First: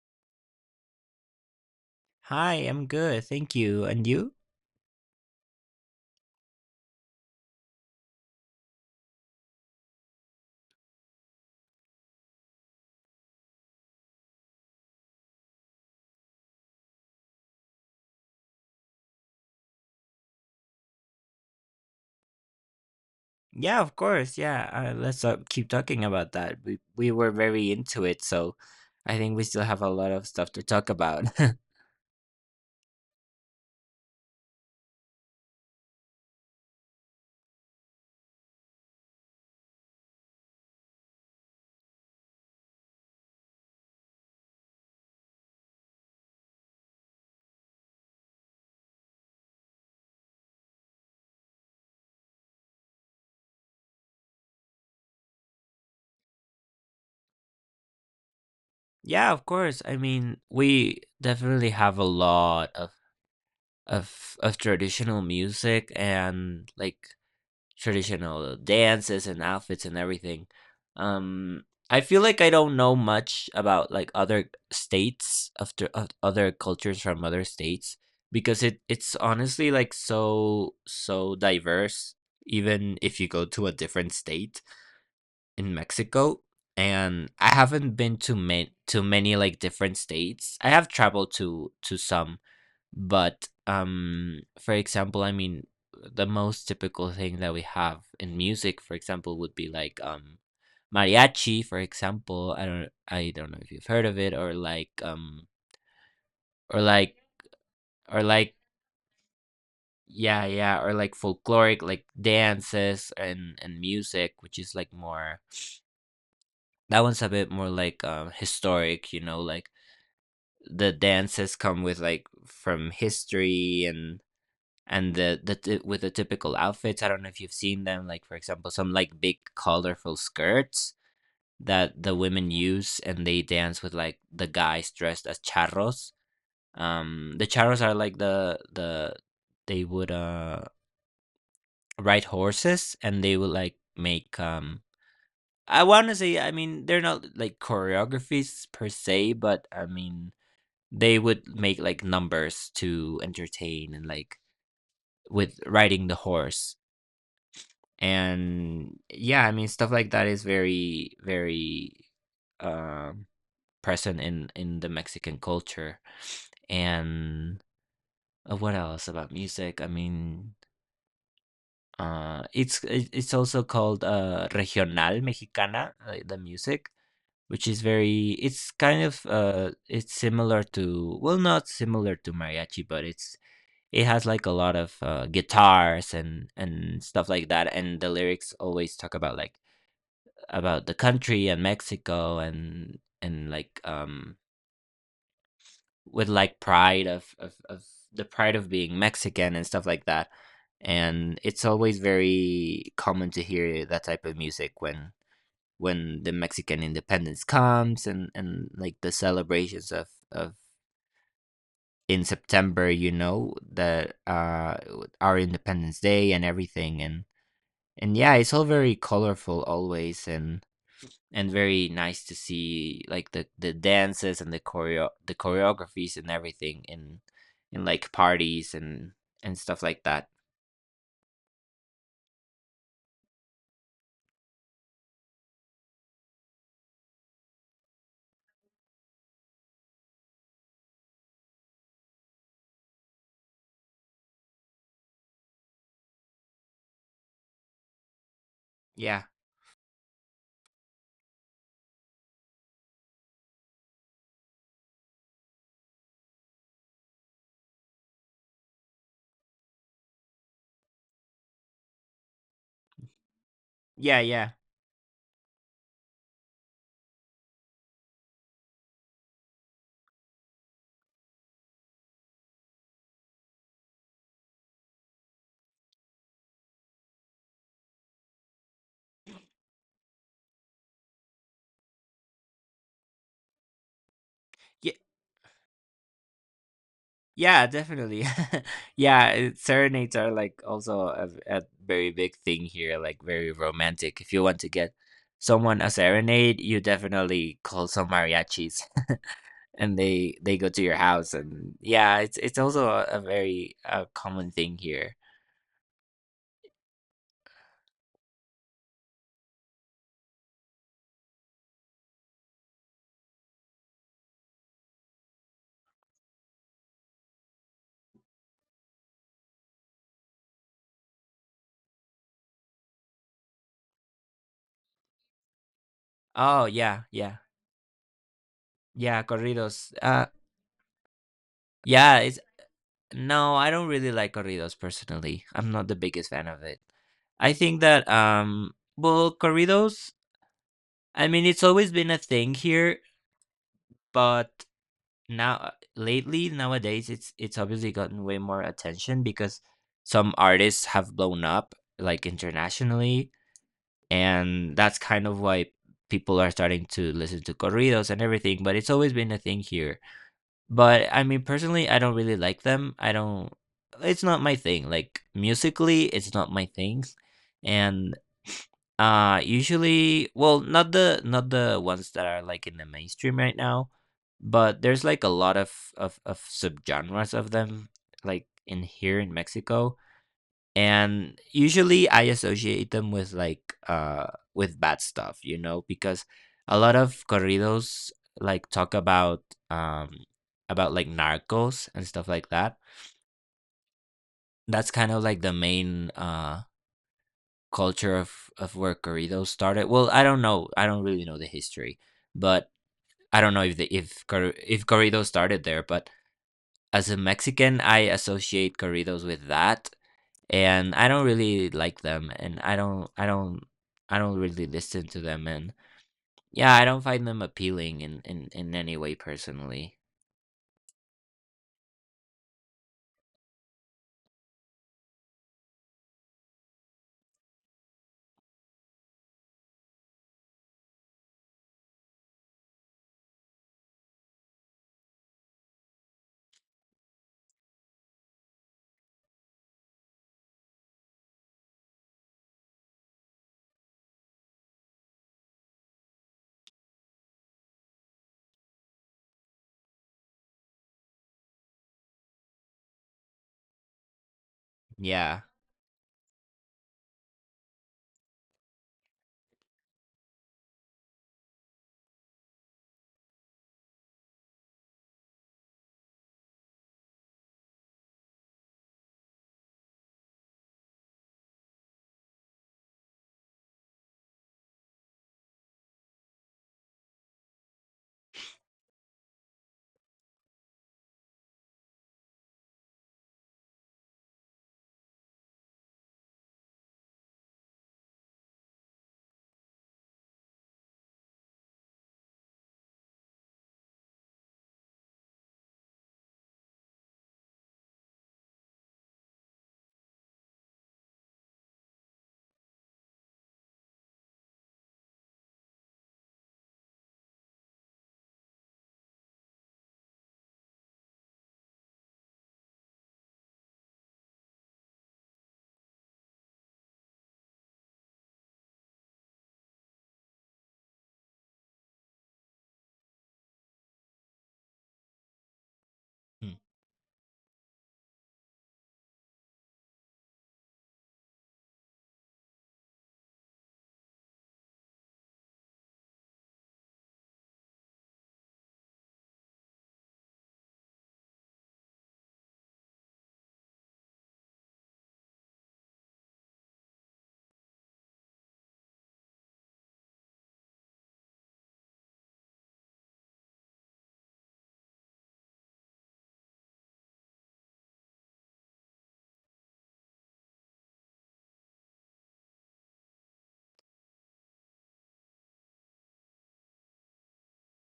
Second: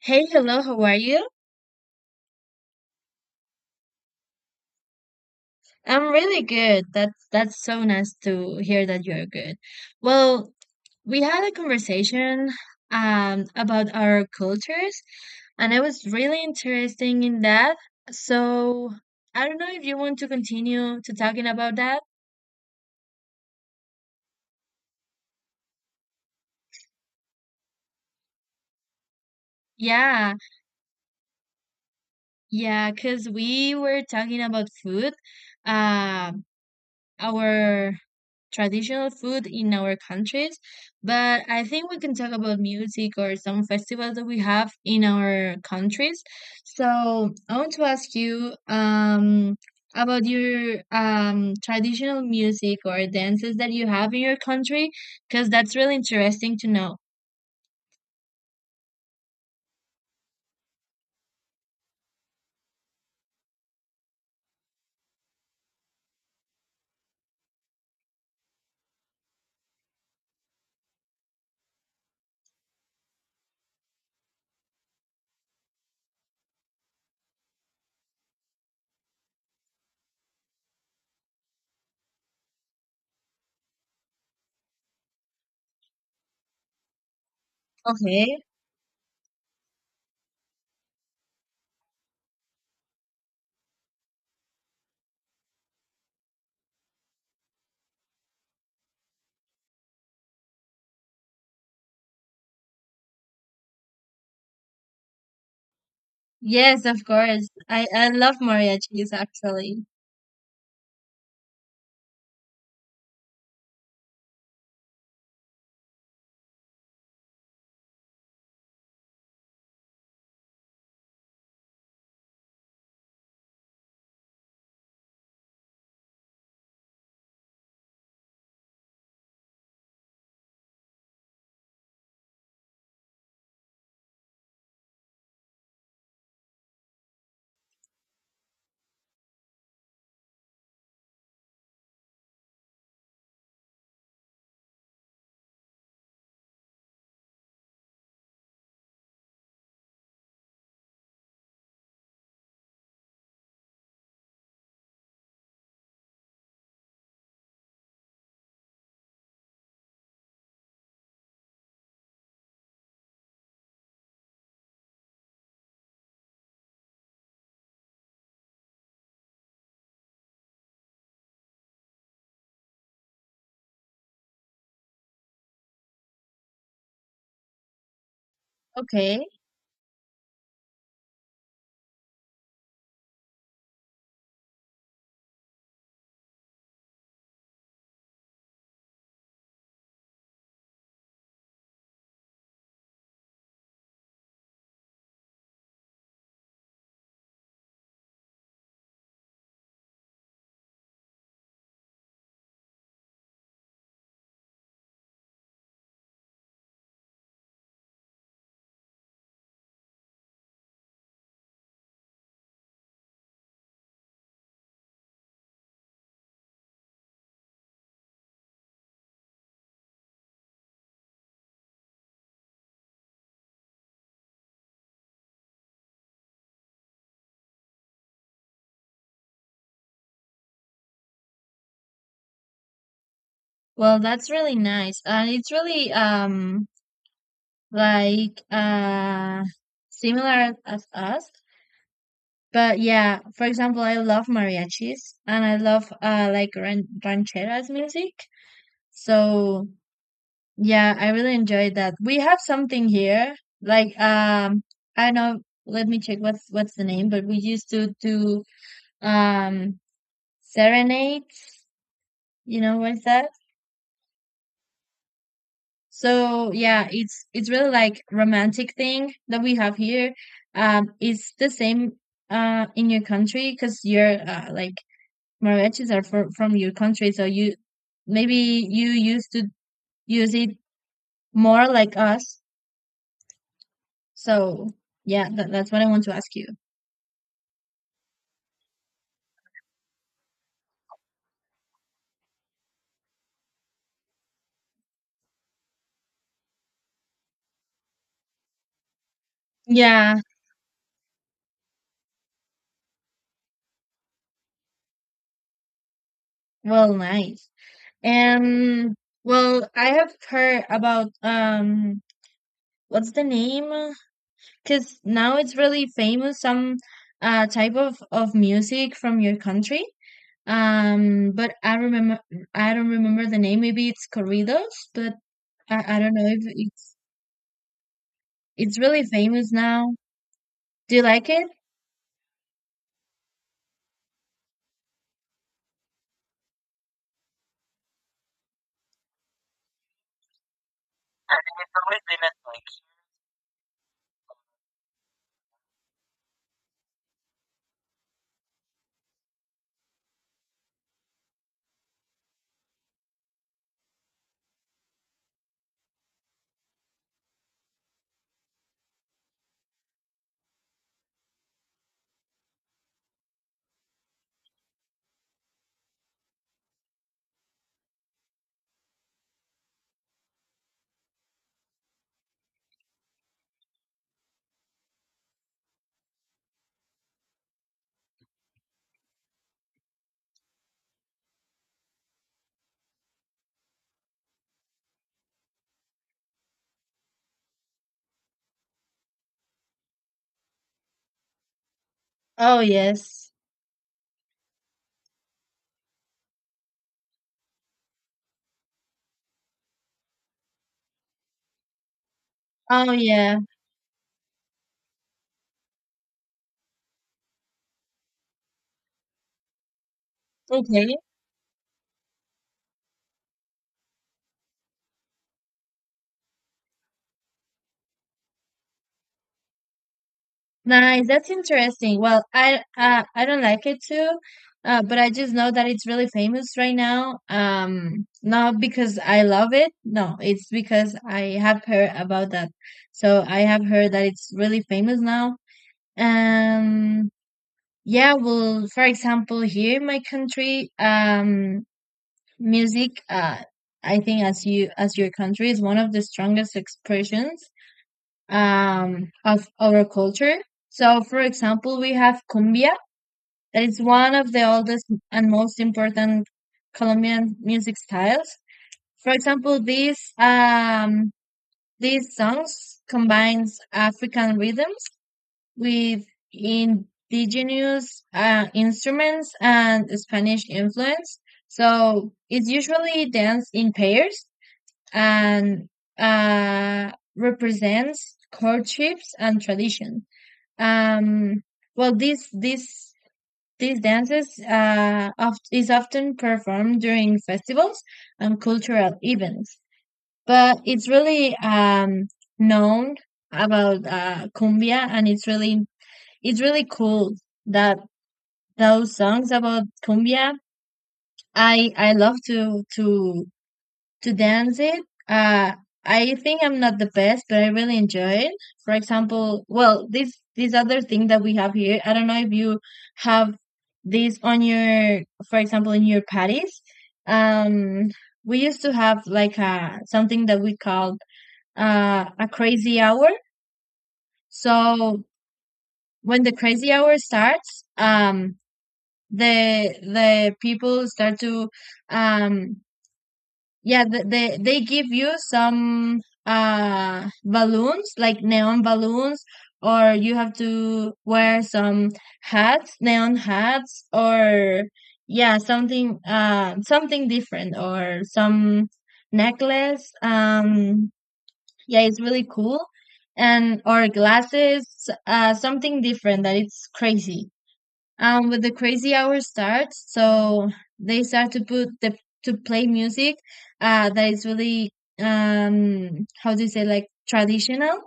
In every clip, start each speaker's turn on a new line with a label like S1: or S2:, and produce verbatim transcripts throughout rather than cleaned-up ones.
S1: Hey, hello, how are you?
S2: Hi, I'm good. Thank you. And you?
S1: I'm really good. That's that's so nice to hear that you're good. Well, we had a conversation um about our cultures, and I was really interested in that. So I don't know if you want to continue to talking about that.
S2: Yeah, of course. Yeah, uh, let's uh, keep talking about that. We we were very into it, so I think we still have a lot of
S1: Yeah,
S2: stuff to talk about.
S1: yeah, because we were talking about food. Um our traditional food in our countries, but I think we can talk about music or some festivals that we have in our countries. So I want to ask you um, about your um, traditional music or dances that you have in your country, because that's really interesting to know.
S2: Yeah, of course. I mean, we definitely have a lot of of of traditional music and like traditional dances and outfits and everything. Um, I feel like I don't know much about like other states of the- of other cultures from other states, because it it's honestly like so so diverse even if you go to a different state in Mexico, and I haven't been to
S1: Okay.
S2: many to many like different states. I have traveled to to some. But um, for example, I mean, the most typical thing that we have in music, for example, would be like um, mariachi. For example, I don't, I don't know if you've heard of it, or like um, or
S1: Yes, of
S2: like
S1: course. I, I
S2: or
S1: love
S2: like
S1: mariachis actually.
S2: yeah, yeah, or like folkloric like dances and and music, which is like more, that one's a bit more like um historic, you know, like the dances come with, like, from history and and the, the t- with the typical outfits. I don't know if you've seen them, like for example some like big colorful skirts that the women use, and they dance with like the guys dressed as charros. Um the charros are like the the they would uh ride horses, and they would like make, um I want to say, I mean, they're not like choreographies per se, but I mean they would make like numbers to entertain and like with riding the horse. And yeah, I mean stuff like that is very, very um present in in the Mexican culture. And uh, what else about music? I mean, uh it's it- it's also called uh regional mexicana, uh, the music, which is very, it's kind of
S1: Okay.
S2: uh it's similar to, well, not similar to mariachi, but it's it has like a lot of uh, guitars and and stuff like that. And the lyrics always talk about, like, about the country and Mexico and and like um with like pride of of, of the pride of being Mexican and stuff like that. And it's always very common to hear that type of music when when the Mexican independence comes and and like the celebrations of of in September, you know, that uh our Independence Day and everything. And and yeah, it's all very colorful always, and and very nice to see, like, the the dances and the choreo the choreographies and everything in in like parties and and stuff like that.
S1: Well, that's really nice. And it's really um like uh similar as us, but yeah, for example, I love mariachis and I love uh like ran- rancheras music.
S2: Yeah.
S1: So yeah, I really enjoyed that we have something here, like, um I don't know, let me check what's what's the name, but we used to do um serenades, you know what's that?
S2: Yeah, yeah.
S1: So yeah, it's it's really like romantic thing that we have here. Um, it's the same uh in your country because your uh, like mariachis are for, from your country, so you maybe you used to use it more like us. So
S2: Yeah,
S1: yeah, that, that's what I want to ask you.
S2: yeah, definitely. Yeah, it- serenades are like also a, a very big thing here, like very romantic. If you want to get someone a serenade, you definitely call some mariachis. And
S1: Yeah,
S2: they they go to your house, and yeah, it's it's also a, a very uh, common thing here.
S1: well, nice. And well, I have heard about, um, what's the name? Because now it's really famous, some uh, type of, of music from your country. Um, but I remember, I don't remember the name. Maybe it's corridos, but I, I don't know if
S2: Oh,
S1: it's
S2: yeah, yeah.
S1: it's really
S2: Yeah,
S1: famous
S2: corridos.
S1: now.
S2: Uh,
S1: Do you like it?
S2: yeah, it's no, I don't really like corridos personally. I'm not the biggest fan of it. I think that, um, well, corridos. I mean, it's always been a thing here, but now lately, nowadays, it's it's obviously gotten way more attention because some artists have blown up like internationally, and that's kind of why people are starting to listen to corridos and everything. But it's always been a thing here. But I mean, personally, I don't really like them. I don't. It's not my thing. Like, musically, it's not my things. And uh, usually, well, not the not the ones that are like in the mainstream right now, but there's like a lot of of of subgenres of them, like in here in Mexico. And usually I associate them with, like, uh with bad stuff, you know because a lot of corridos, like, talk about um about, like, narcos and stuff like
S1: Oh
S2: that.
S1: yes.
S2: That's kind of like the main uh culture of of where corridos started. Well, I don't know, I don't really know the history, but
S1: Oh yeah.
S2: I don't know if the if cor- if corridos started there. But as a Mexican, I associate corridos with that,
S1: Okay.
S2: and I don't really like them, and I don't I don't I don't really listen to them. And yeah, I don't find them appealing in in, in any way personally.
S1: Nice, that's interesting. Well, I uh, I don't like it too, uh, but I just know that it's really famous right now. Um, not because I love it, no, it's because I have heard about that. So I have heard that it's really famous now. Um, yeah, well, for example, here in my country, um, music, uh, I think as you as your country is one of the strongest expressions um, of our culture. So, for example, we have cumbia, that is one of the oldest and
S2: Yeah.
S1: most important Colombian music styles. For example, these um, these songs combines African rhythms with indigenous uh, instruments and Spanish influence. So it's usually danced in pairs, and uh, represents courtships and tradition. Um, well, these these these dances uh, oft, is often performed during festivals and cultural events, but it's really um, known about uh, cumbia, and it's really it's really cool that those songs about cumbia. I I love to to to dance it. Uh, I think I'm not the best, but I really enjoy it. For example, well, this this other thing that we have here, I don't know if you have this on your, for example, in your patties. Um, we used to have like a something that we called uh, a crazy hour. So when the
S2: Mm,
S1: crazy hour starts, um, the the people start to um. Yeah, th- they they give you some uh balloons, like neon balloons, or you have to wear some hats, neon hats, or yeah, something uh something different or some necklace. Um, yeah, it's really cool. And or glasses, uh something different that it's crazy um when the crazy hour starts. So they start to put the to play music uh that is really, um how do you say, like traditional,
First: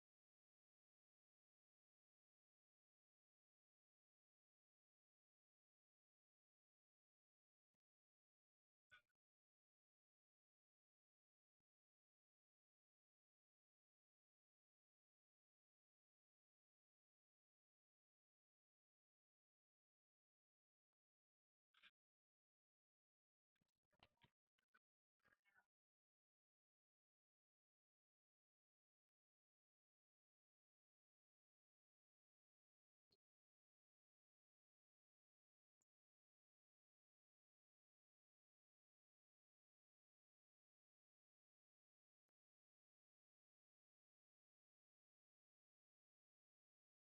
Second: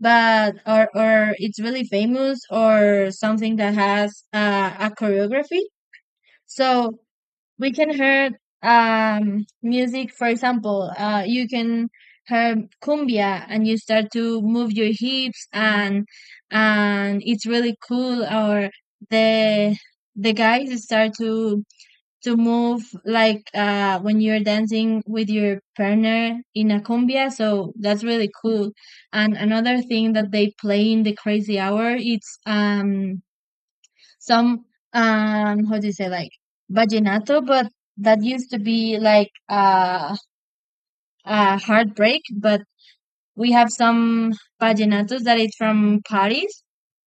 S1: but or or it's really famous or something that has uh, a choreography. So we can hear um music, for example, uh you can hear cumbia and you start to move your hips, and and it's really cool. Or the the guys start to to move like uh when you're dancing with your partner in a cumbia, so that's really cool. And another thing that they play in the crazy hour, it's um some, um how do you say, like vallenato, but that used to be like uh, a heartbreak. But we have some vallenatos that it's from Paris,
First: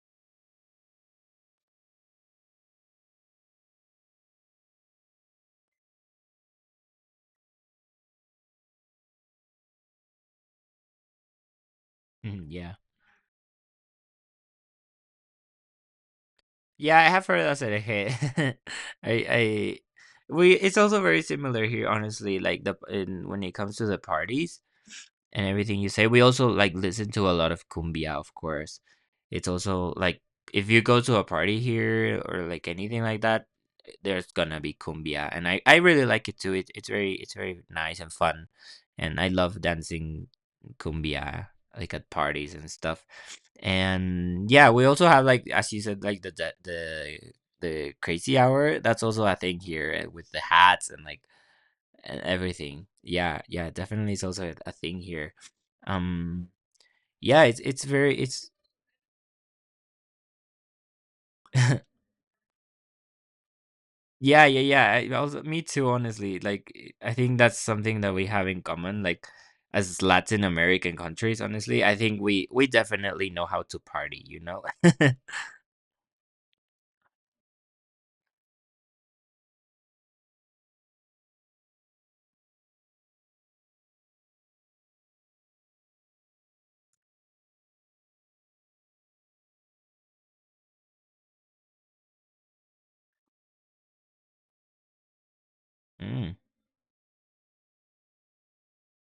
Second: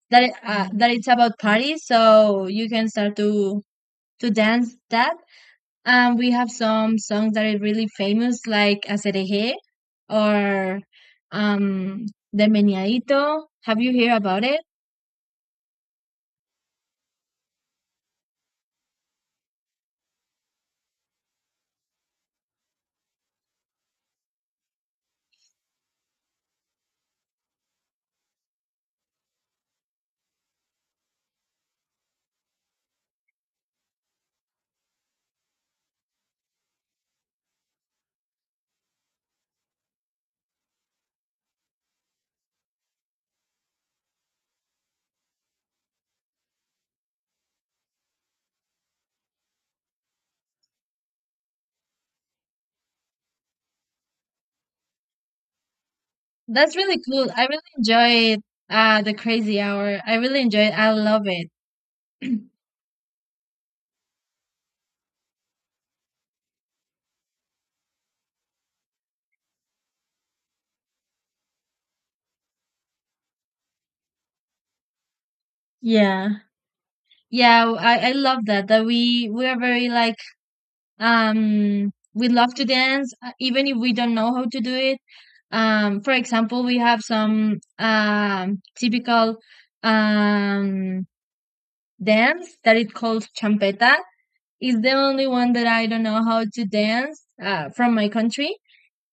S1: that it, uh, that it's about Paris, so you can start to to dance that. And we have some songs that are really famous like Acerejé or, um, The
S2: mhm, yeah.
S1: Meñadito. Have you heard about it?
S2: Yeah, I have heard of that hit. I I we it's also very similar here, honestly, like, the in when it comes to the parties and everything you say. We also like listen to a lot of cumbia, of course. It's also like, if you go to a party here or like anything like that, there's gonna be cumbia, and I I really like it too. It, it's very it's very nice and fun, and I love dancing cumbia like at parties and stuff. And yeah, we also have, like, as you said, like the the the, the crazy hour. That's also a thing here, eh, with the hats and, like, and everything. Yeah, yeah, definitely, it's also a a thing here. Um
S1: That's really cool.
S2: yeah,
S1: I really
S2: it's it's very
S1: enjoyed
S2: it's
S1: uh the crazy hour. I really enjoy it. I love it.
S2: yeah, yeah, yeah. I also, me too, honestly. Like, eh, I think that's something that we have in common, like, as Latin American countries, honestly. I think we we definitely know how to party, you know.
S1: Yeah. Yeah, w- I, I love that that we we are very like, um we love to dance uh, even if we don't know how to do it. Um, for example, we have some um typical um dance that it called champeta. It's the only one that I don't know
S2: Mm.
S1: how to dance uh from my country.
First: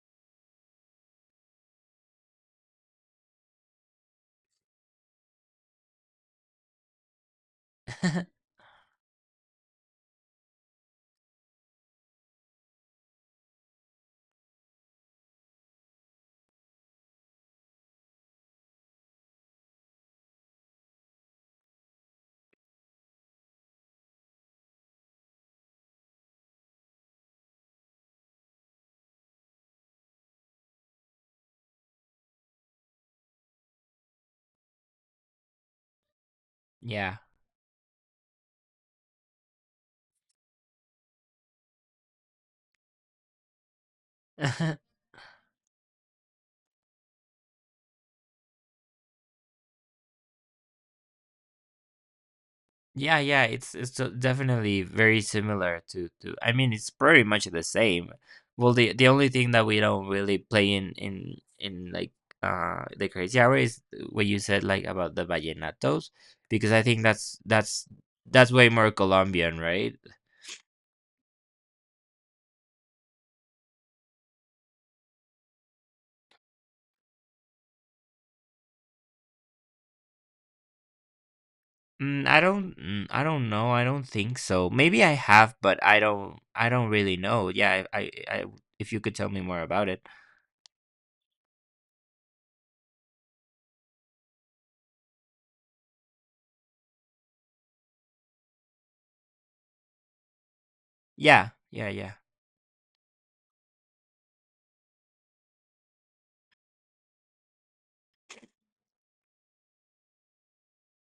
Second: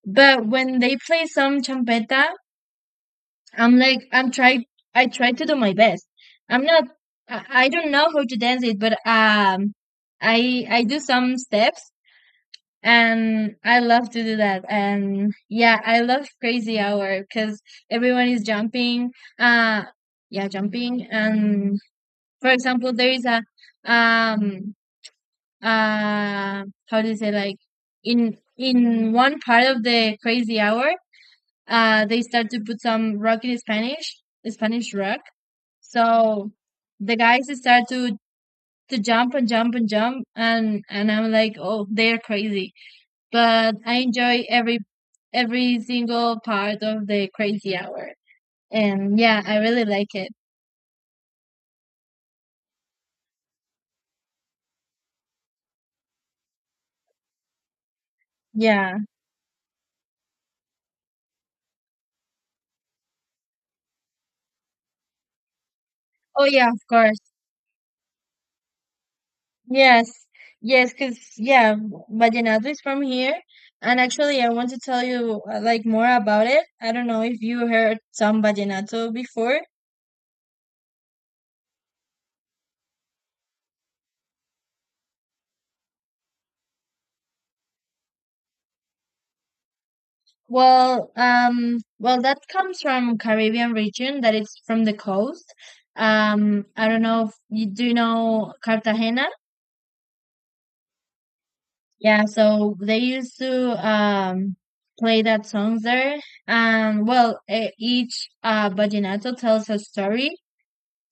S1: But when they play some champeta, I'm like I'm trying, I try to do my best. I'm not I, I don't know how to dance it, but um, I I do some steps, and I love to do that. And yeah, I love crazy hour because everyone is jumping. Uh yeah, jumping. And for example, there is a, um uh how do you say, like in in one part of the crazy hour uh they start to put some rock in Spanish, Spanish rock. So the
S2: Yeah.
S1: guys start to to jump and jump and jump, and and I'm like, oh, they're crazy. But I enjoy every every single part of the crazy hour. And yeah, I really like it.
S2: Yeah, yeah, it's it's de- definitely very similar to to. I mean, it's pretty much the same. Well, the
S1: Yeah.
S2: the only thing that we don't really play in in in, like, uh the crazy hour is what you said, like, about the vallenatos,
S1: Oh yeah,
S2: because
S1: of
S2: I think
S1: course.
S2: that's that's that's way more Colombian, right?
S1: Yes. Yes, because yeah, Vallenato is from here. And actually, I want to tell you uh, like more about it. I don't know if you heard some Vallenato before.
S2: Mm, I don't mm, I don't know. I don't think so. Maybe I have, but I don't I don't really know. Yeah, I I, I if you could tell me more about it.
S1: Well, um, well, that comes from Caribbean region, that it's from the coast. Um, I don't know if you do you know Cartagena.
S2: Yeah, yeah, yeah.
S1: Yeah, so they used to um play that songs there. And well, e- each uh vallenato tells a story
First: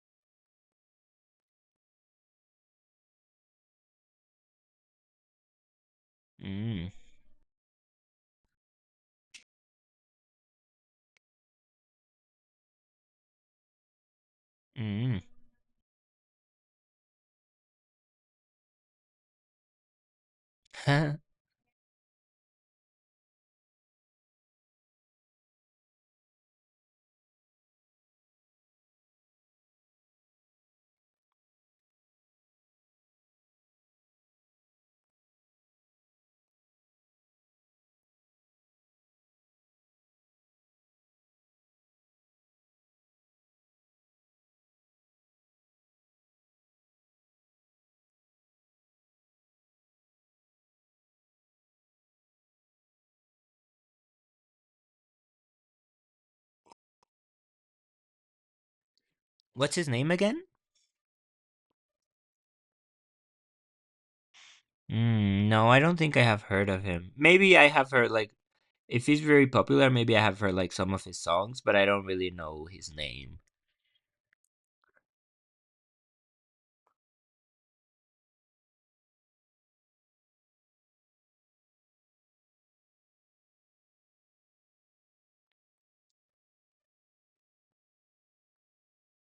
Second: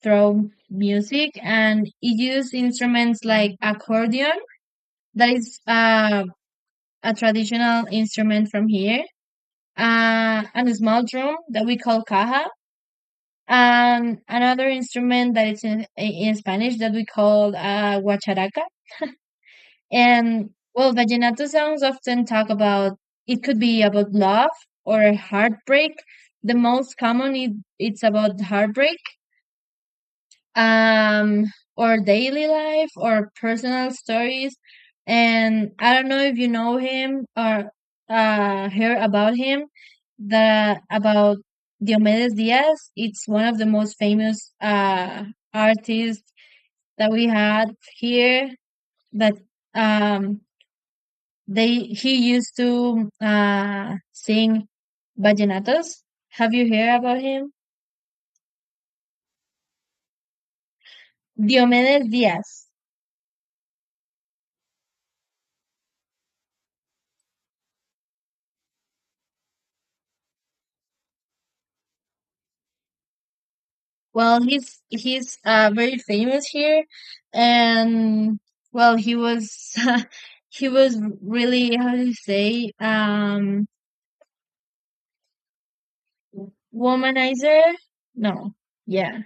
S1: through music, and it used instruments like accordion, that is uh
S2: Mm,
S1: a traditional instrument from here, uh, and a small drum that we call caja, and another
S2: mm.
S1: instrument that is in, in Spanish that we call uh, guacharaca. And well, vallenato songs often talk about, it could be about love or heartbreak. The most common it, it's about heartbreak, um, or daily life or personal stories. And I don't know if you know him or uh hear about him, the about Diomedes Diaz. It's one of the most famous uh artists that we had here, that um they he used to uh sing vallenatos. Have you heard about him?
S2: What's his name again?
S1: Diomedes Diaz.
S2: Mm, no, I don't think I have heard of him. Maybe I have heard, like, if he's very popular, maybe I have heard, like, some of his songs, but I don't really know his name.
S1: Well, he's he's uh very famous here, and well, he was he was really, how do you say, um, womanizer? No, yeah,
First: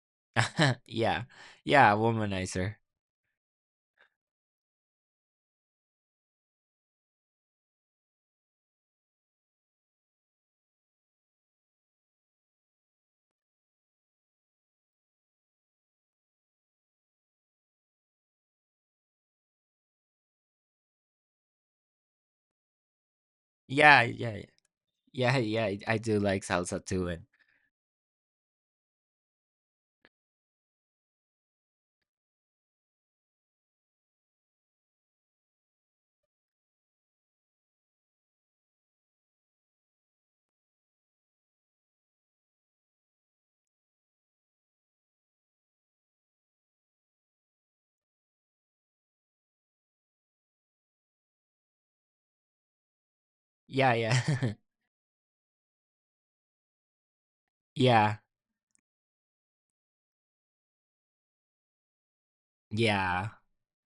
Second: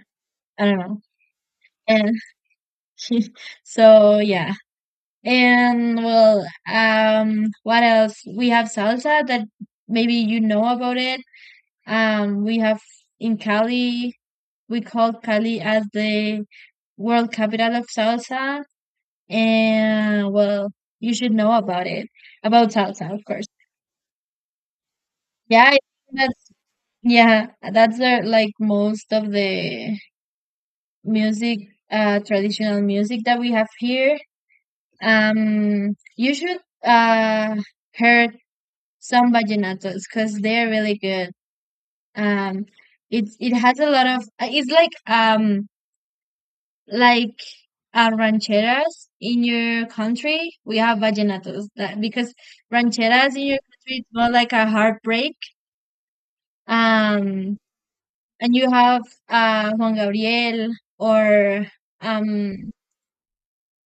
S1: I don't know.
S2: Yeah, yeah,
S1: And
S2: Womanizer.
S1: so yeah, and well, um, what else? We have salsa that maybe you know about it. Um, we have in Cali, we call Cali as the world capital of salsa. And well, you should know about it. About salsa, of course.
S2: Yeah, yeah, yeah, yeah.
S1: Yeah, I-
S2: I
S1: think
S2: I do like
S1: that's
S2: salsa too, and
S1: yeah, that's the like most of the music, uh, traditional music that we have here. Um, you should uh heard some vallenatos because they're really good. Um, it's it has a lot of uh, it's like um like uh, rancheras in your country, we have vallenatos. That because rancheras in your country
S2: yeah,
S1: it's more like
S2: yeah,
S1: a heartbreak. Um,
S2: yeah,
S1: and you have uh, Juan Gabriel or, um,
S2: yeah,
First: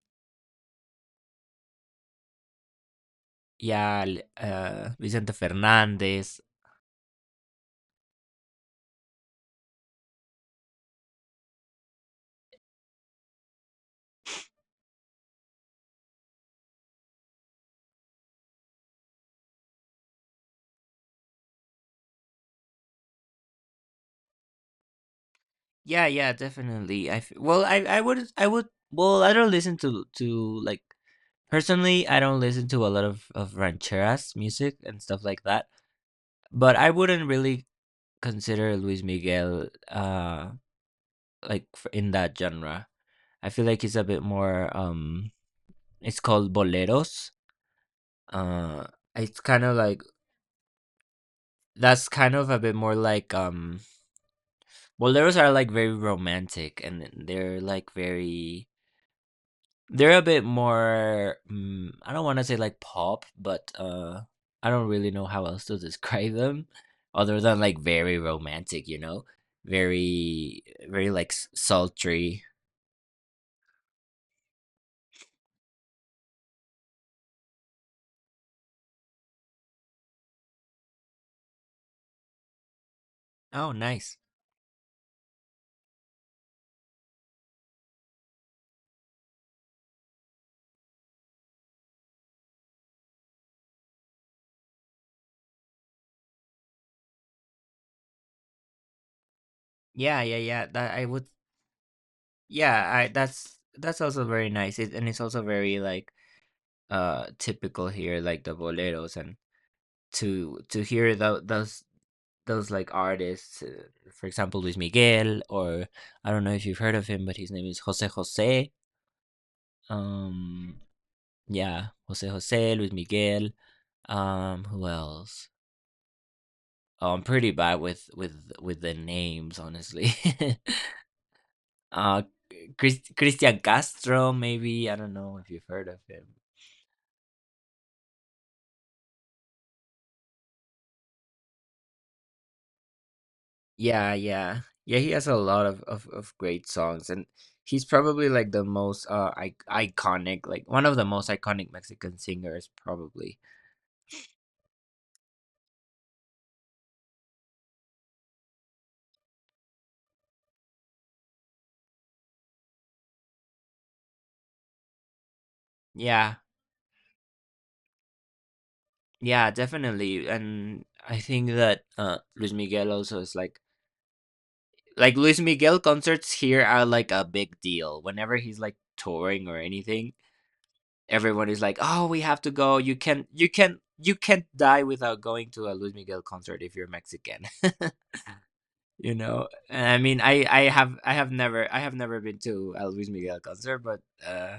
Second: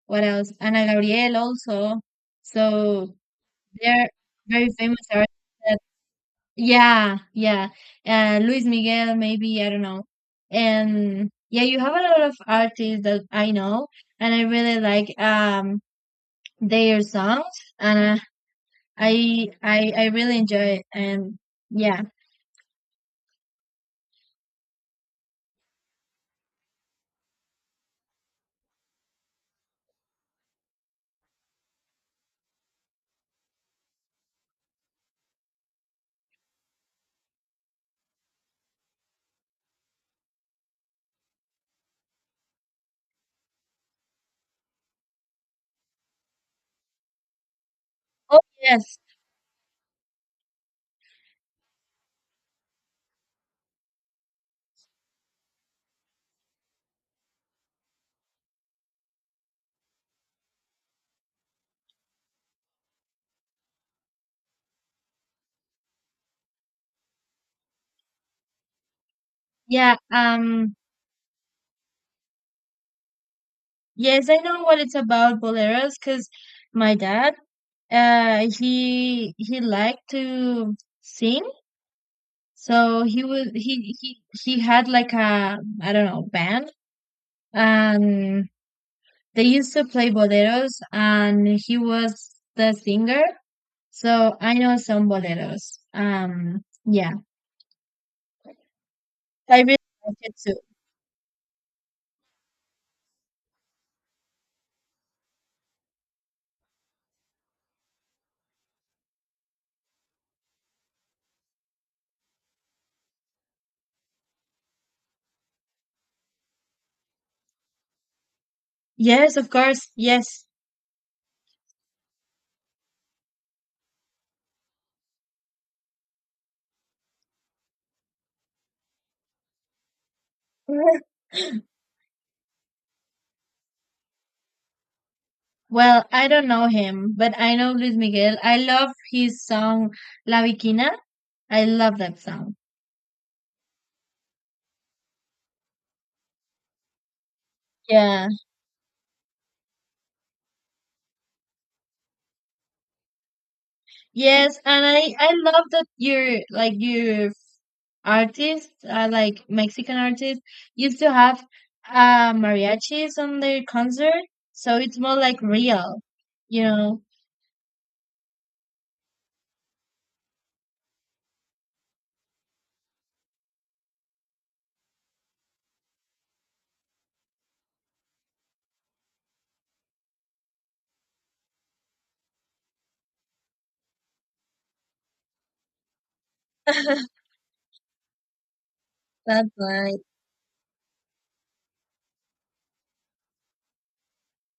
S1: what else? Ana Gabriel also. So
S2: yeah.
S1: they're
S2: l-
S1: very
S2: Uh,
S1: famous
S2: Vicente
S1: artists. That,
S2: Fernandez.
S1: yeah, yeah. Uh, Luis Miguel, maybe I don't know. And yeah, you have a lot of artists that I know and I really like. Um, their songs, and uh, I I I really enjoy it, and yeah.
S2: Yeah, yeah, definitely. I f- well, I I would I would well, I don't listen to to, like, personally. I don't listen to a lot of of rancheras music and stuff like that. But I wouldn't really consider Luis Miguel uh like f- in that genre. I feel like he's a bit more, um it's called boleros.
S1: Oh
S2: Uh
S1: yes.
S2: it's kind of like, that's kind of a bit more, like, um boleros are like very romantic, and they're like very. They're a bit more, mm, I don't wanna say like pop, but, uh, I don't really know how else to describe them other than, like, very romantic, you know?
S1: Yeah,
S2: Very,
S1: um,
S2: very, like, s sultry.
S1: yes, I know what it's about boleros because my dad uh he he liked to sing. So he would
S2: Oh,
S1: he
S2: nice.
S1: he he had like a, I don't know, band, and they used to play boleros and he was the singer. So I know some boleros. Um, yeah. I really like
S2: Yeah,
S1: it
S2: yeah,
S1: too.
S2: yeah, that I would yeah, I that's that's also very nice, it and it's also very, like, uh, typical here, like the boleros, and to to hear tho those those, like, artists, uh, for example, Luis Miguel, or, I don't know if you've heard of him, but his name is Jose Jose.
S1: Yes, of course. Yes.
S2: Um, yeah, Jose Jose, Luis Miguel. Um, who else? Oh, I'm pretty bad with with with the names, honestly. uh, Chris, Christian Castro, maybe, I don't know if you've heard of
S1: Well,
S2: him.
S1: I don't know him, but I know Luis Miguel. I love his song La Bikina. I love that song.
S2: Yeah, yeah. Yeah, he has a lot of, of, of great songs, and he's
S1: Yeah.
S2: probably like the most uh I- iconic, like one of the most iconic Mexican singers probably.
S1: Yes, and I I love that your like your artists, uh, like Mexican artists, used to have uh mariachis on their concert, so it's more like real,
S2: Yeah.
S1: you know.
S2: Yeah, definitely. And I think that uh Luis Miguel also is like like Luis Miguel concerts here are like a big deal. Whenever he's like touring or anything, everyone is like, "Oh, we have to go. You can you can you can't die without going to a Luis Miguel concert if you're Mexican." You
S1: That's
S2: know, and I
S1: nice.
S2: mean, I I have I have never I have never been to a Luis Miguel concert, but uh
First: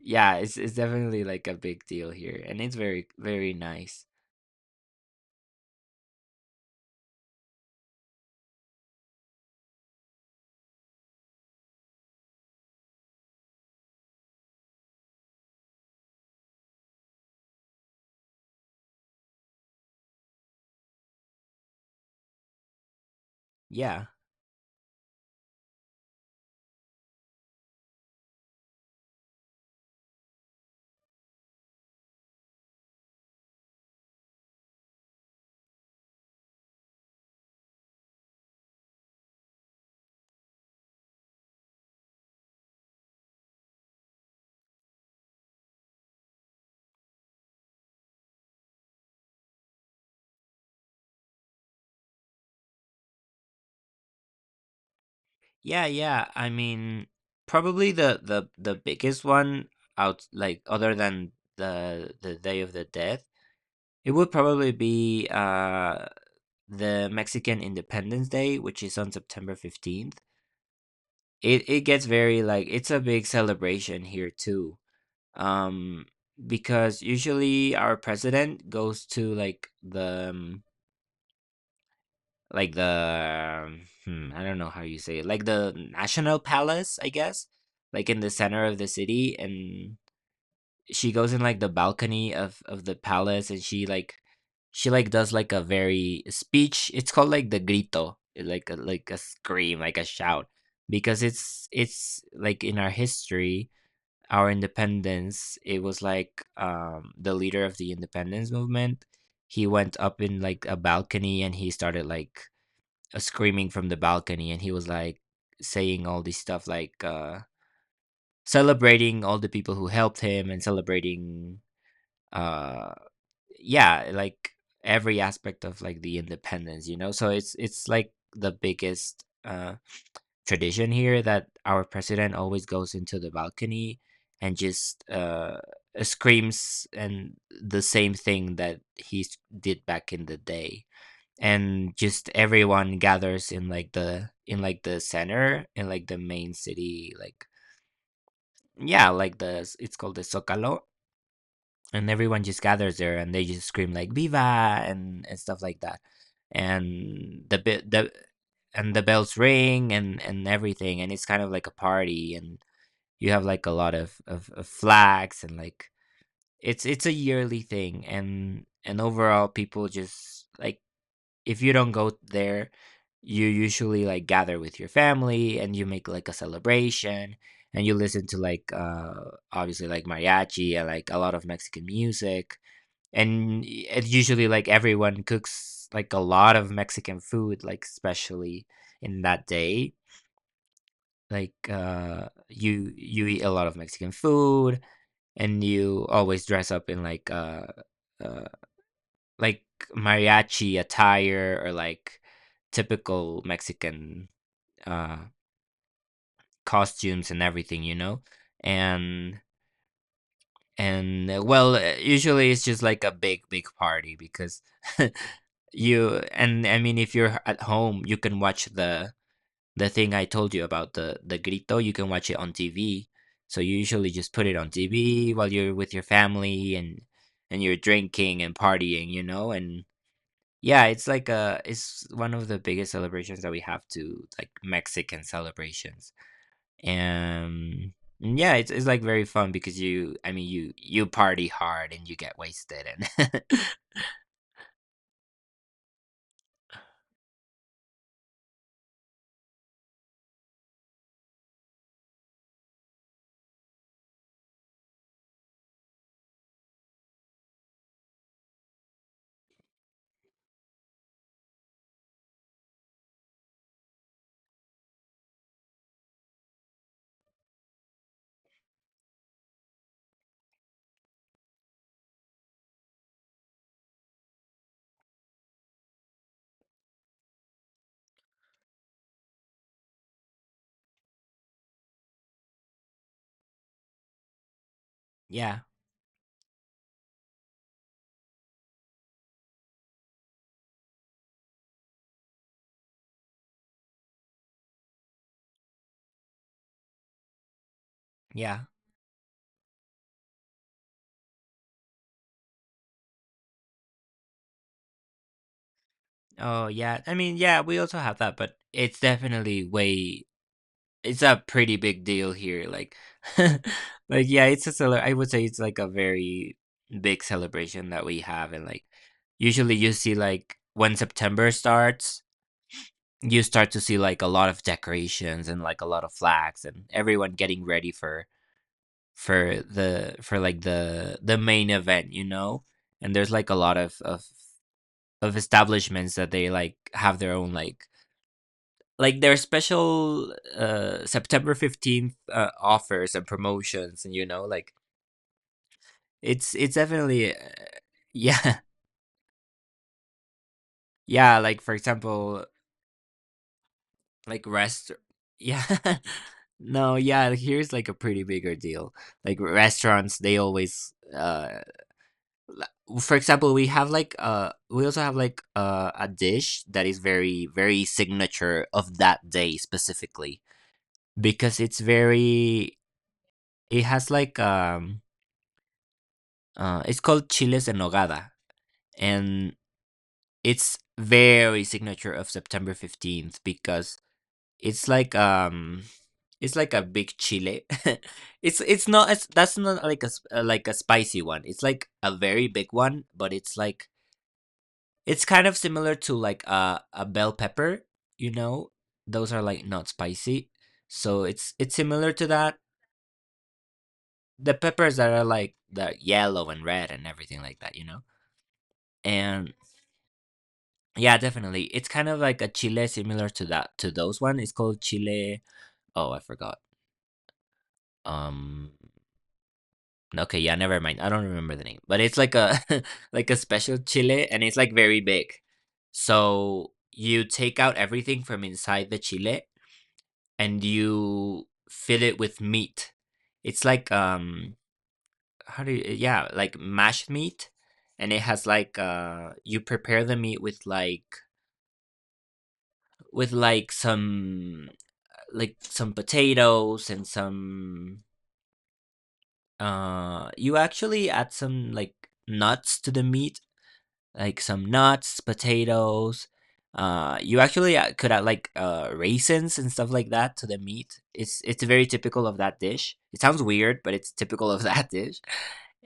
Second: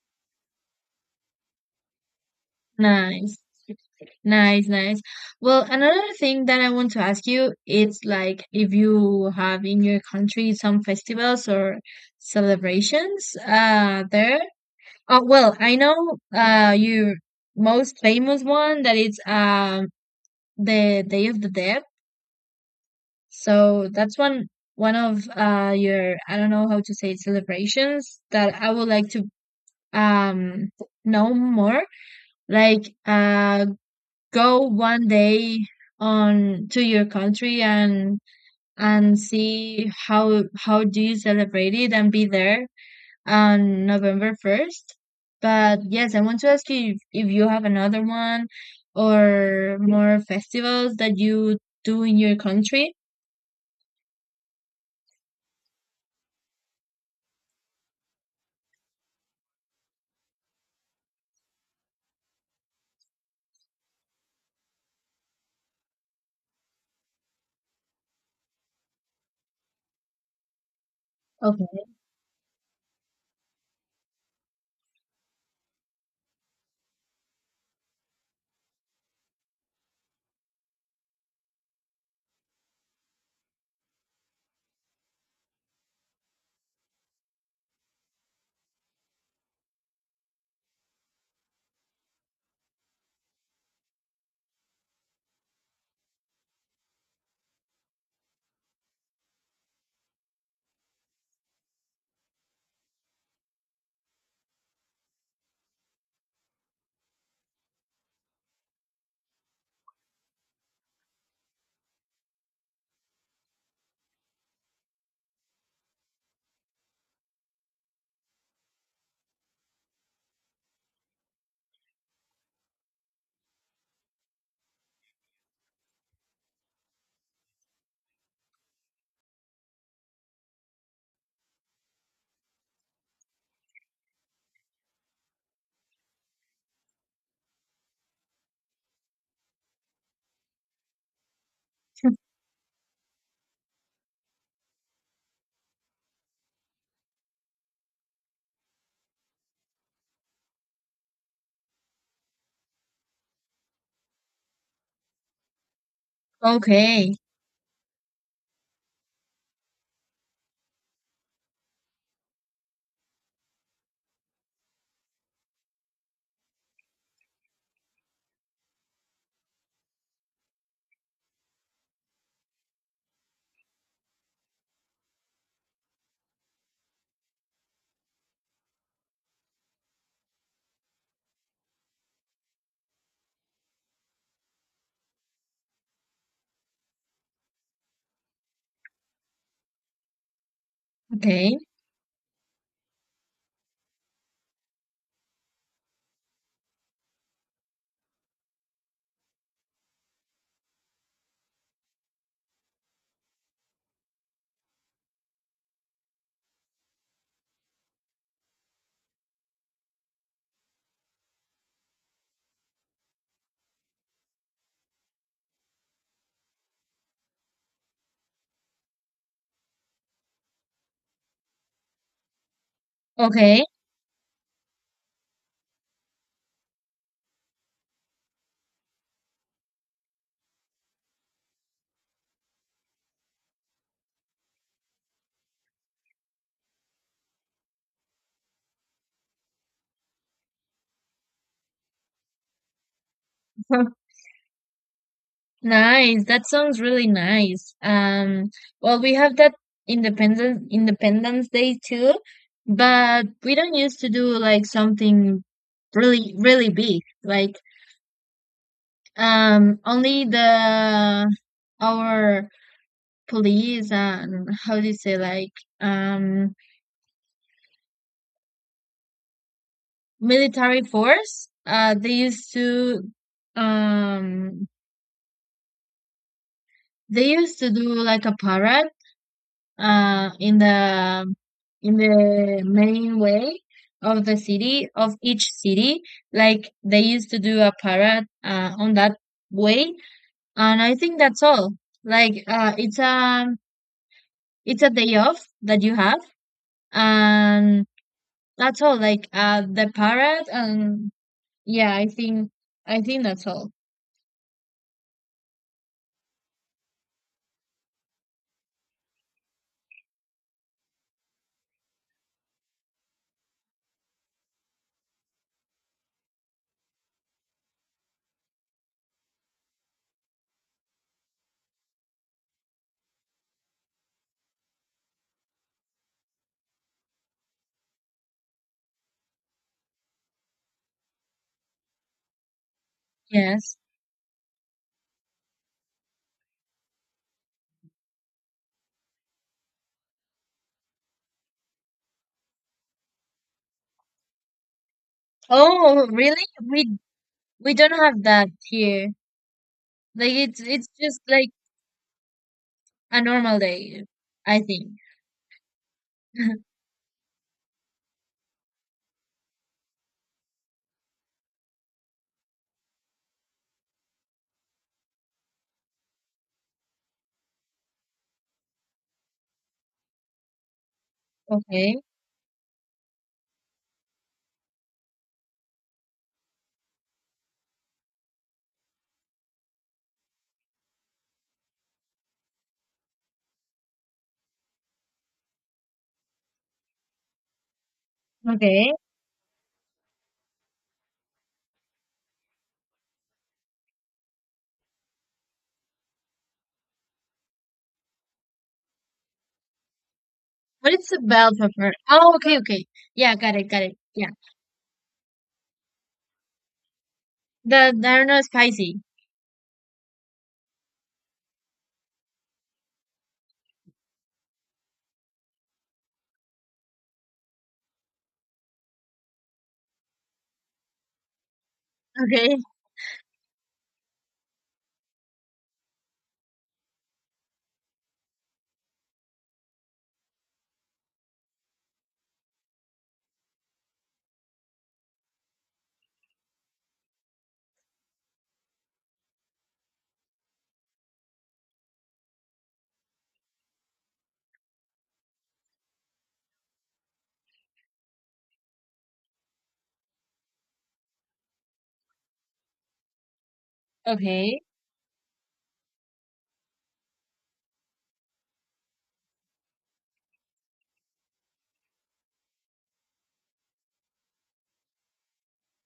S2: yeah, it's it's definitely like a big deal here, and it's very,
S1: Nice.
S2: very nice.
S1: Nice, nice. Well, another thing that I want to ask you, it's like if you have in your country some festivals or celebrations uh there. Uh, well, I know uh your most famous one that is, um the Day of the Dead. So
S2: Yeah.
S1: that's one one of uh your, I don't know how to say it, celebrations that I would like to, um know more, like uh go one day on to your country and and see how how do you celebrate it and be there on November first. But yes, I want to ask you if, if you have another one or more festivals that you do in your country.
S2: Yeah, yeah. I mean, probably the the the biggest one out, like, other than the the Day of the Dead, it would probably be uh the Mexican Independence Day, which is on September fifteenth. It it
S1: Okay.
S2: gets very, like, it's a big celebration here too. Um because usually our president goes to, like, the um, like the um, hmm, I don't know how you say it, like the national palace, I guess, like in the center of the city, and she goes in like the balcony of of the palace, and she like, she like does like a very speech. It's called like the grito, eh, like a, like a scream, like a shout, because it's it's like in our history. Our independence, it was like um the leader of the independence movement, he went up in like a balcony and he started like uh, screaming from the balcony, and he was like saying all this stuff, like uh celebrating all the people who helped him, and celebrating, uh yeah, like every aspect of like the independence, you know. So it's it's like the biggest uh tradition here, that our president always goes into the balcony and just uh screams, and the same thing that he s- did back in the day, and just everyone gathers in like the, in like the center, in like the main city, like yeah, like the, it's called the zocalo, and everyone just gathers there and they just scream like "Viva" and, and stuff like that,
S1: Okay.
S2: and the bit the and the bells ring and and everything, and it's kind of like a party, and you have like a lot of of, of flags, and like it's it's a yearly thing, and and overall people just like, if you don't go there, you usually like gather with your family and you make like a celebration, and you listen to like uh obviously like mariachi and like a lot of Mexican music, and y- it usually, like everyone cooks like a lot of Mexican food, like especially in that day, like
S1: Okay.
S2: uh you you eat a lot of Mexican food, and you always dress up in like uh, uh like mariachi attire, or like typical Mexican uh costumes and everything, you know. And and uh, well, uh, usually it's just like a big big party because You and I mean, if you're at home, you can watch the the thing I told you about, the the grito. You can watch it on T V. So
S1: Okay.
S2: you usually just put it on T V while you're with your family, and and you're drinking and partying, you know. And yeah, it's like a it's one of the biggest celebrations that we have to, like Mexican celebrations. And yeah, it's it's like very fun because you I mean, you you party hard and you get wasted, and
S1: Nice. That sounds really nice. Um, well, we have that Independence Independence Day too, but we don't used to do like something really really big. Like, um, only the our police and, how do you say, like um military force. Uh, they used to um they used to do like a parade uh, in the in the main way of the city, of each
S2: yeah,
S1: city, like they used to do a parade uh, on that way. And I think that's all, like uh, it's a, it's a day off that you have, and
S2: yeah.
S1: that's all, like uh, the parade. And yeah, i think I think that's all.
S2: Oh yeah, I mean, yeah, we also have that, but it's definitely way, it's a pretty big deal here. Like, like yeah, it's a cele- I would say it's like a very big celebration that we have, and like usually you see, like, when September starts, you start to see like a lot of decorations and like a lot of flags, and everyone getting ready for for the, for like the the main event, you know. And there's like a
S1: Yes.
S2: lot of of of establishments that they like have their own, like like their special uh September fifteenth uh, offers and promotions, and you know like
S1: Oh really,
S2: it's it's
S1: we
S2: definitely uh,
S1: we don't have that
S2: yeah.
S1: here, like it's it's just
S2: Yeah,
S1: like
S2: like for example,
S1: a normal day,
S2: like
S1: I think.
S2: rest, yeah. No, yeah, here's like a pretty bigger deal. Like restaurants, they always uh l- for example, we have like uh we also have like, uh, a dish that is very very signature of that day specifically, because it's
S1: Okay,
S2: very, it has like um Uh, it's called Chiles en Nogada, and it's very signature of September fifteenth because it's like um it's like a big chile. it's it's
S1: okay.
S2: not it's, that's not like a s- uh, like a spicy one. It's like a very big one, but it's like it's kind of similar to like a a bell pepper, you know? Those are like not spicy.
S1: What is the
S2: So
S1: bell
S2: it's it's
S1: pepper?
S2: similar to
S1: Oh, okay,
S2: that.
S1: okay. Yeah, got it, got it. Yeah.
S2: The peppers that are like the yellow and red and everything like
S1: The
S2: that, you
S1: I
S2: know?
S1: don't know spicy.
S2: And yeah, definitely. It's kind of like a chile similar to that, to those one. It's called chile. Oh, I forgot. Um. Okay, yeah, never mind, I don't remember the name, but it's like
S1: Okay.
S2: a like a special chile, and it's like very big. So you take out everything from inside the chile, and you fill it with meat. It's like um, how do you? Yeah, like mashed meat, and it has like uh, you prepare the meat with like, with like some, like some potatoes and some uh you actually add some like nuts to the meat, like
S1: Okay.
S2: some nuts, potatoes. Uh, you actually uh, could add like uh raisins and stuff like that to the meat. It's it's very typical of that dish. It sounds weird, but it's typical of that dish.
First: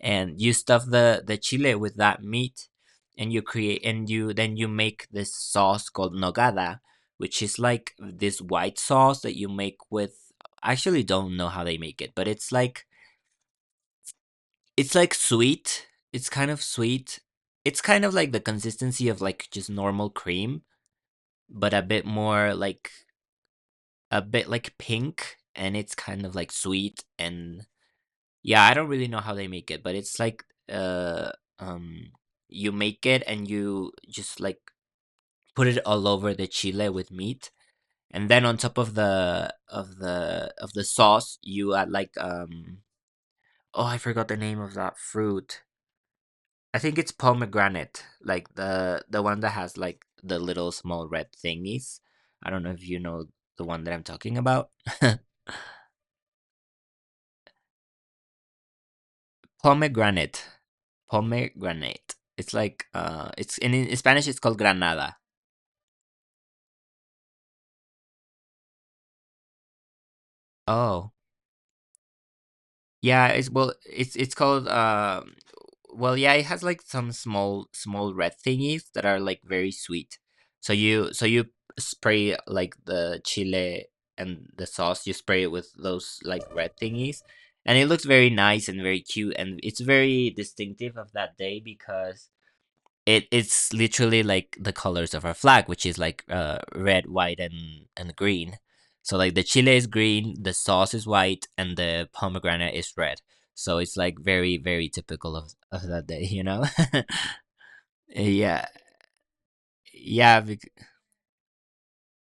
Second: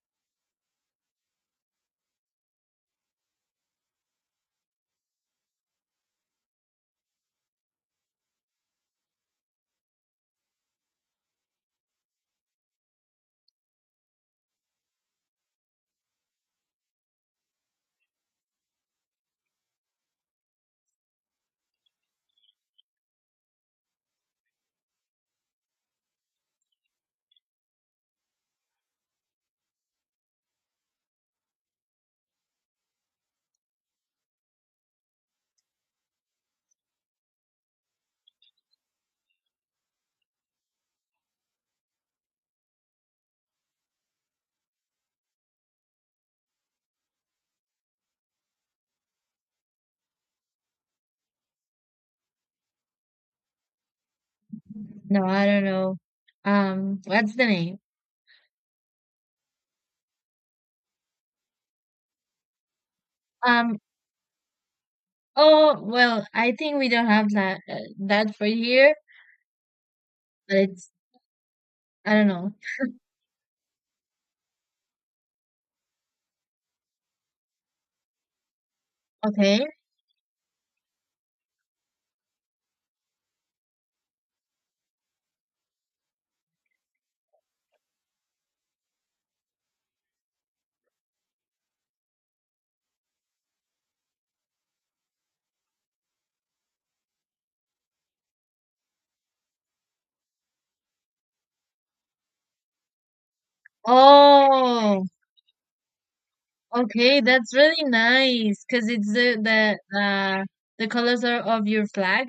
S2: And you stuff the the chile with that meat, and you create, and you then, you make this sauce called nogada, which is like this white sauce that you make with. I actually don't know how they make it, but it's like, it's like sweet. It's kind of sweet. It's kind of like the consistency of like just normal cream, but a bit more like, a bit like pink, and it's kind of like sweet, and yeah, I don't really know how they make it, but it's like uh um you make it, and you just like put it all over the chile with meat, and then on top of the of the of the sauce you add like um oh, I forgot the name of that fruit. I think it's pomegranate, like the the one that has like the little small red thingies. I don't know if you know the one that I'm talking about.
S1: No, I don't know. Um, what's the name?
S2: Pomegranate, pomegranate. It's like uh, it's in,
S1: Um,
S2: in Spanish, it's called granada.
S1: oh, well, I think we don't have that uh, that for here, but it's
S2: Oh,
S1: I don't know.
S2: yeah, it's, well, it's it's called um well, yeah, it has like some small small red thingies that are like
S1: Okay.
S2: very sweet. So you so you spray like the chile and the sauce, you spray it with those like red thingies, and it looks very nice and very cute, and it's very distinctive of that day because it it's literally like the colors of our flag, which is like uh red, white, and and green. So like the chile is green, the sauce is white, and the pomegranate is red. So it's like very very
S1: Oh,
S2: typical of of that day, you know.
S1: okay, that's really nice
S2: Yeah,
S1: because it's the the
S2: yeah,
S1: uh,
S2: bec-
S1: the colors are of your flag.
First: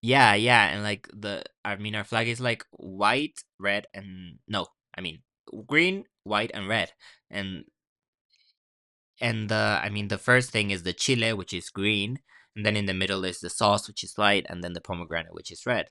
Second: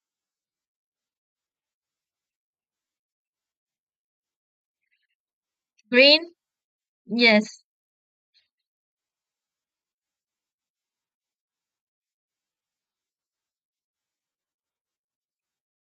S2: yeah, yeah, and like the, I mean, our flag is like white, red, and, no, I mean, green,
S1: Green?
S2: white, and red,
S1: Yes.
S2: and And the, I mean, the first thing is the chile, which is green, and then in the middle is the sauce, which is light, and then the pomegranate, which is red.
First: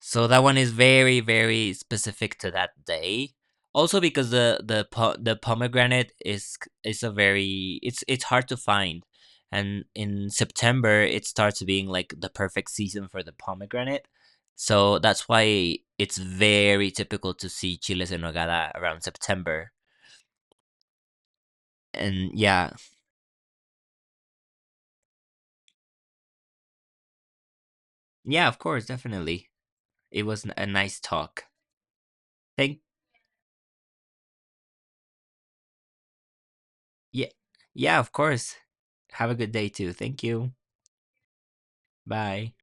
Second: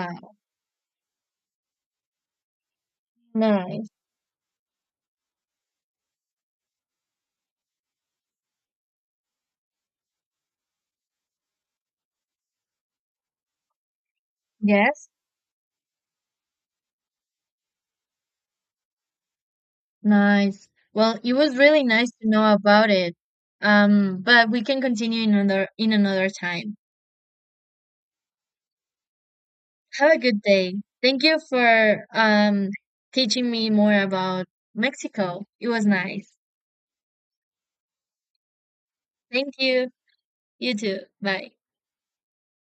S2: So that one is very, very specific to that day.
S1: Nice.
S2: Also, because the the po- the pomegranate is is a very, it's it's hard to find, and in September it starts being like the perfect season for the pomegranate. So
S1: Yes.
S2: that's why it's very typical to see chiles en nogada around September.
S1: Nice. Well, it was really nice to
S2: And
S1: know
S2: yeah,
S1: about it. Um, but we can continue in another in another time.
S2: yeah, of course, definitely.
S1: Have a
S2: It
S1: good
S2: was a
S1: day.
S2: nice
S1: Thank you
S2: talk.
S1: for um
S2: Thank
S1: teaching me more about Mexico. It was nice.
S2: Yeah, yeah, of course. Have a good
S1: Thank
S2: day
S1: you.
S2: too. Thank you.
S1: You too. Bye.
S2: Bye.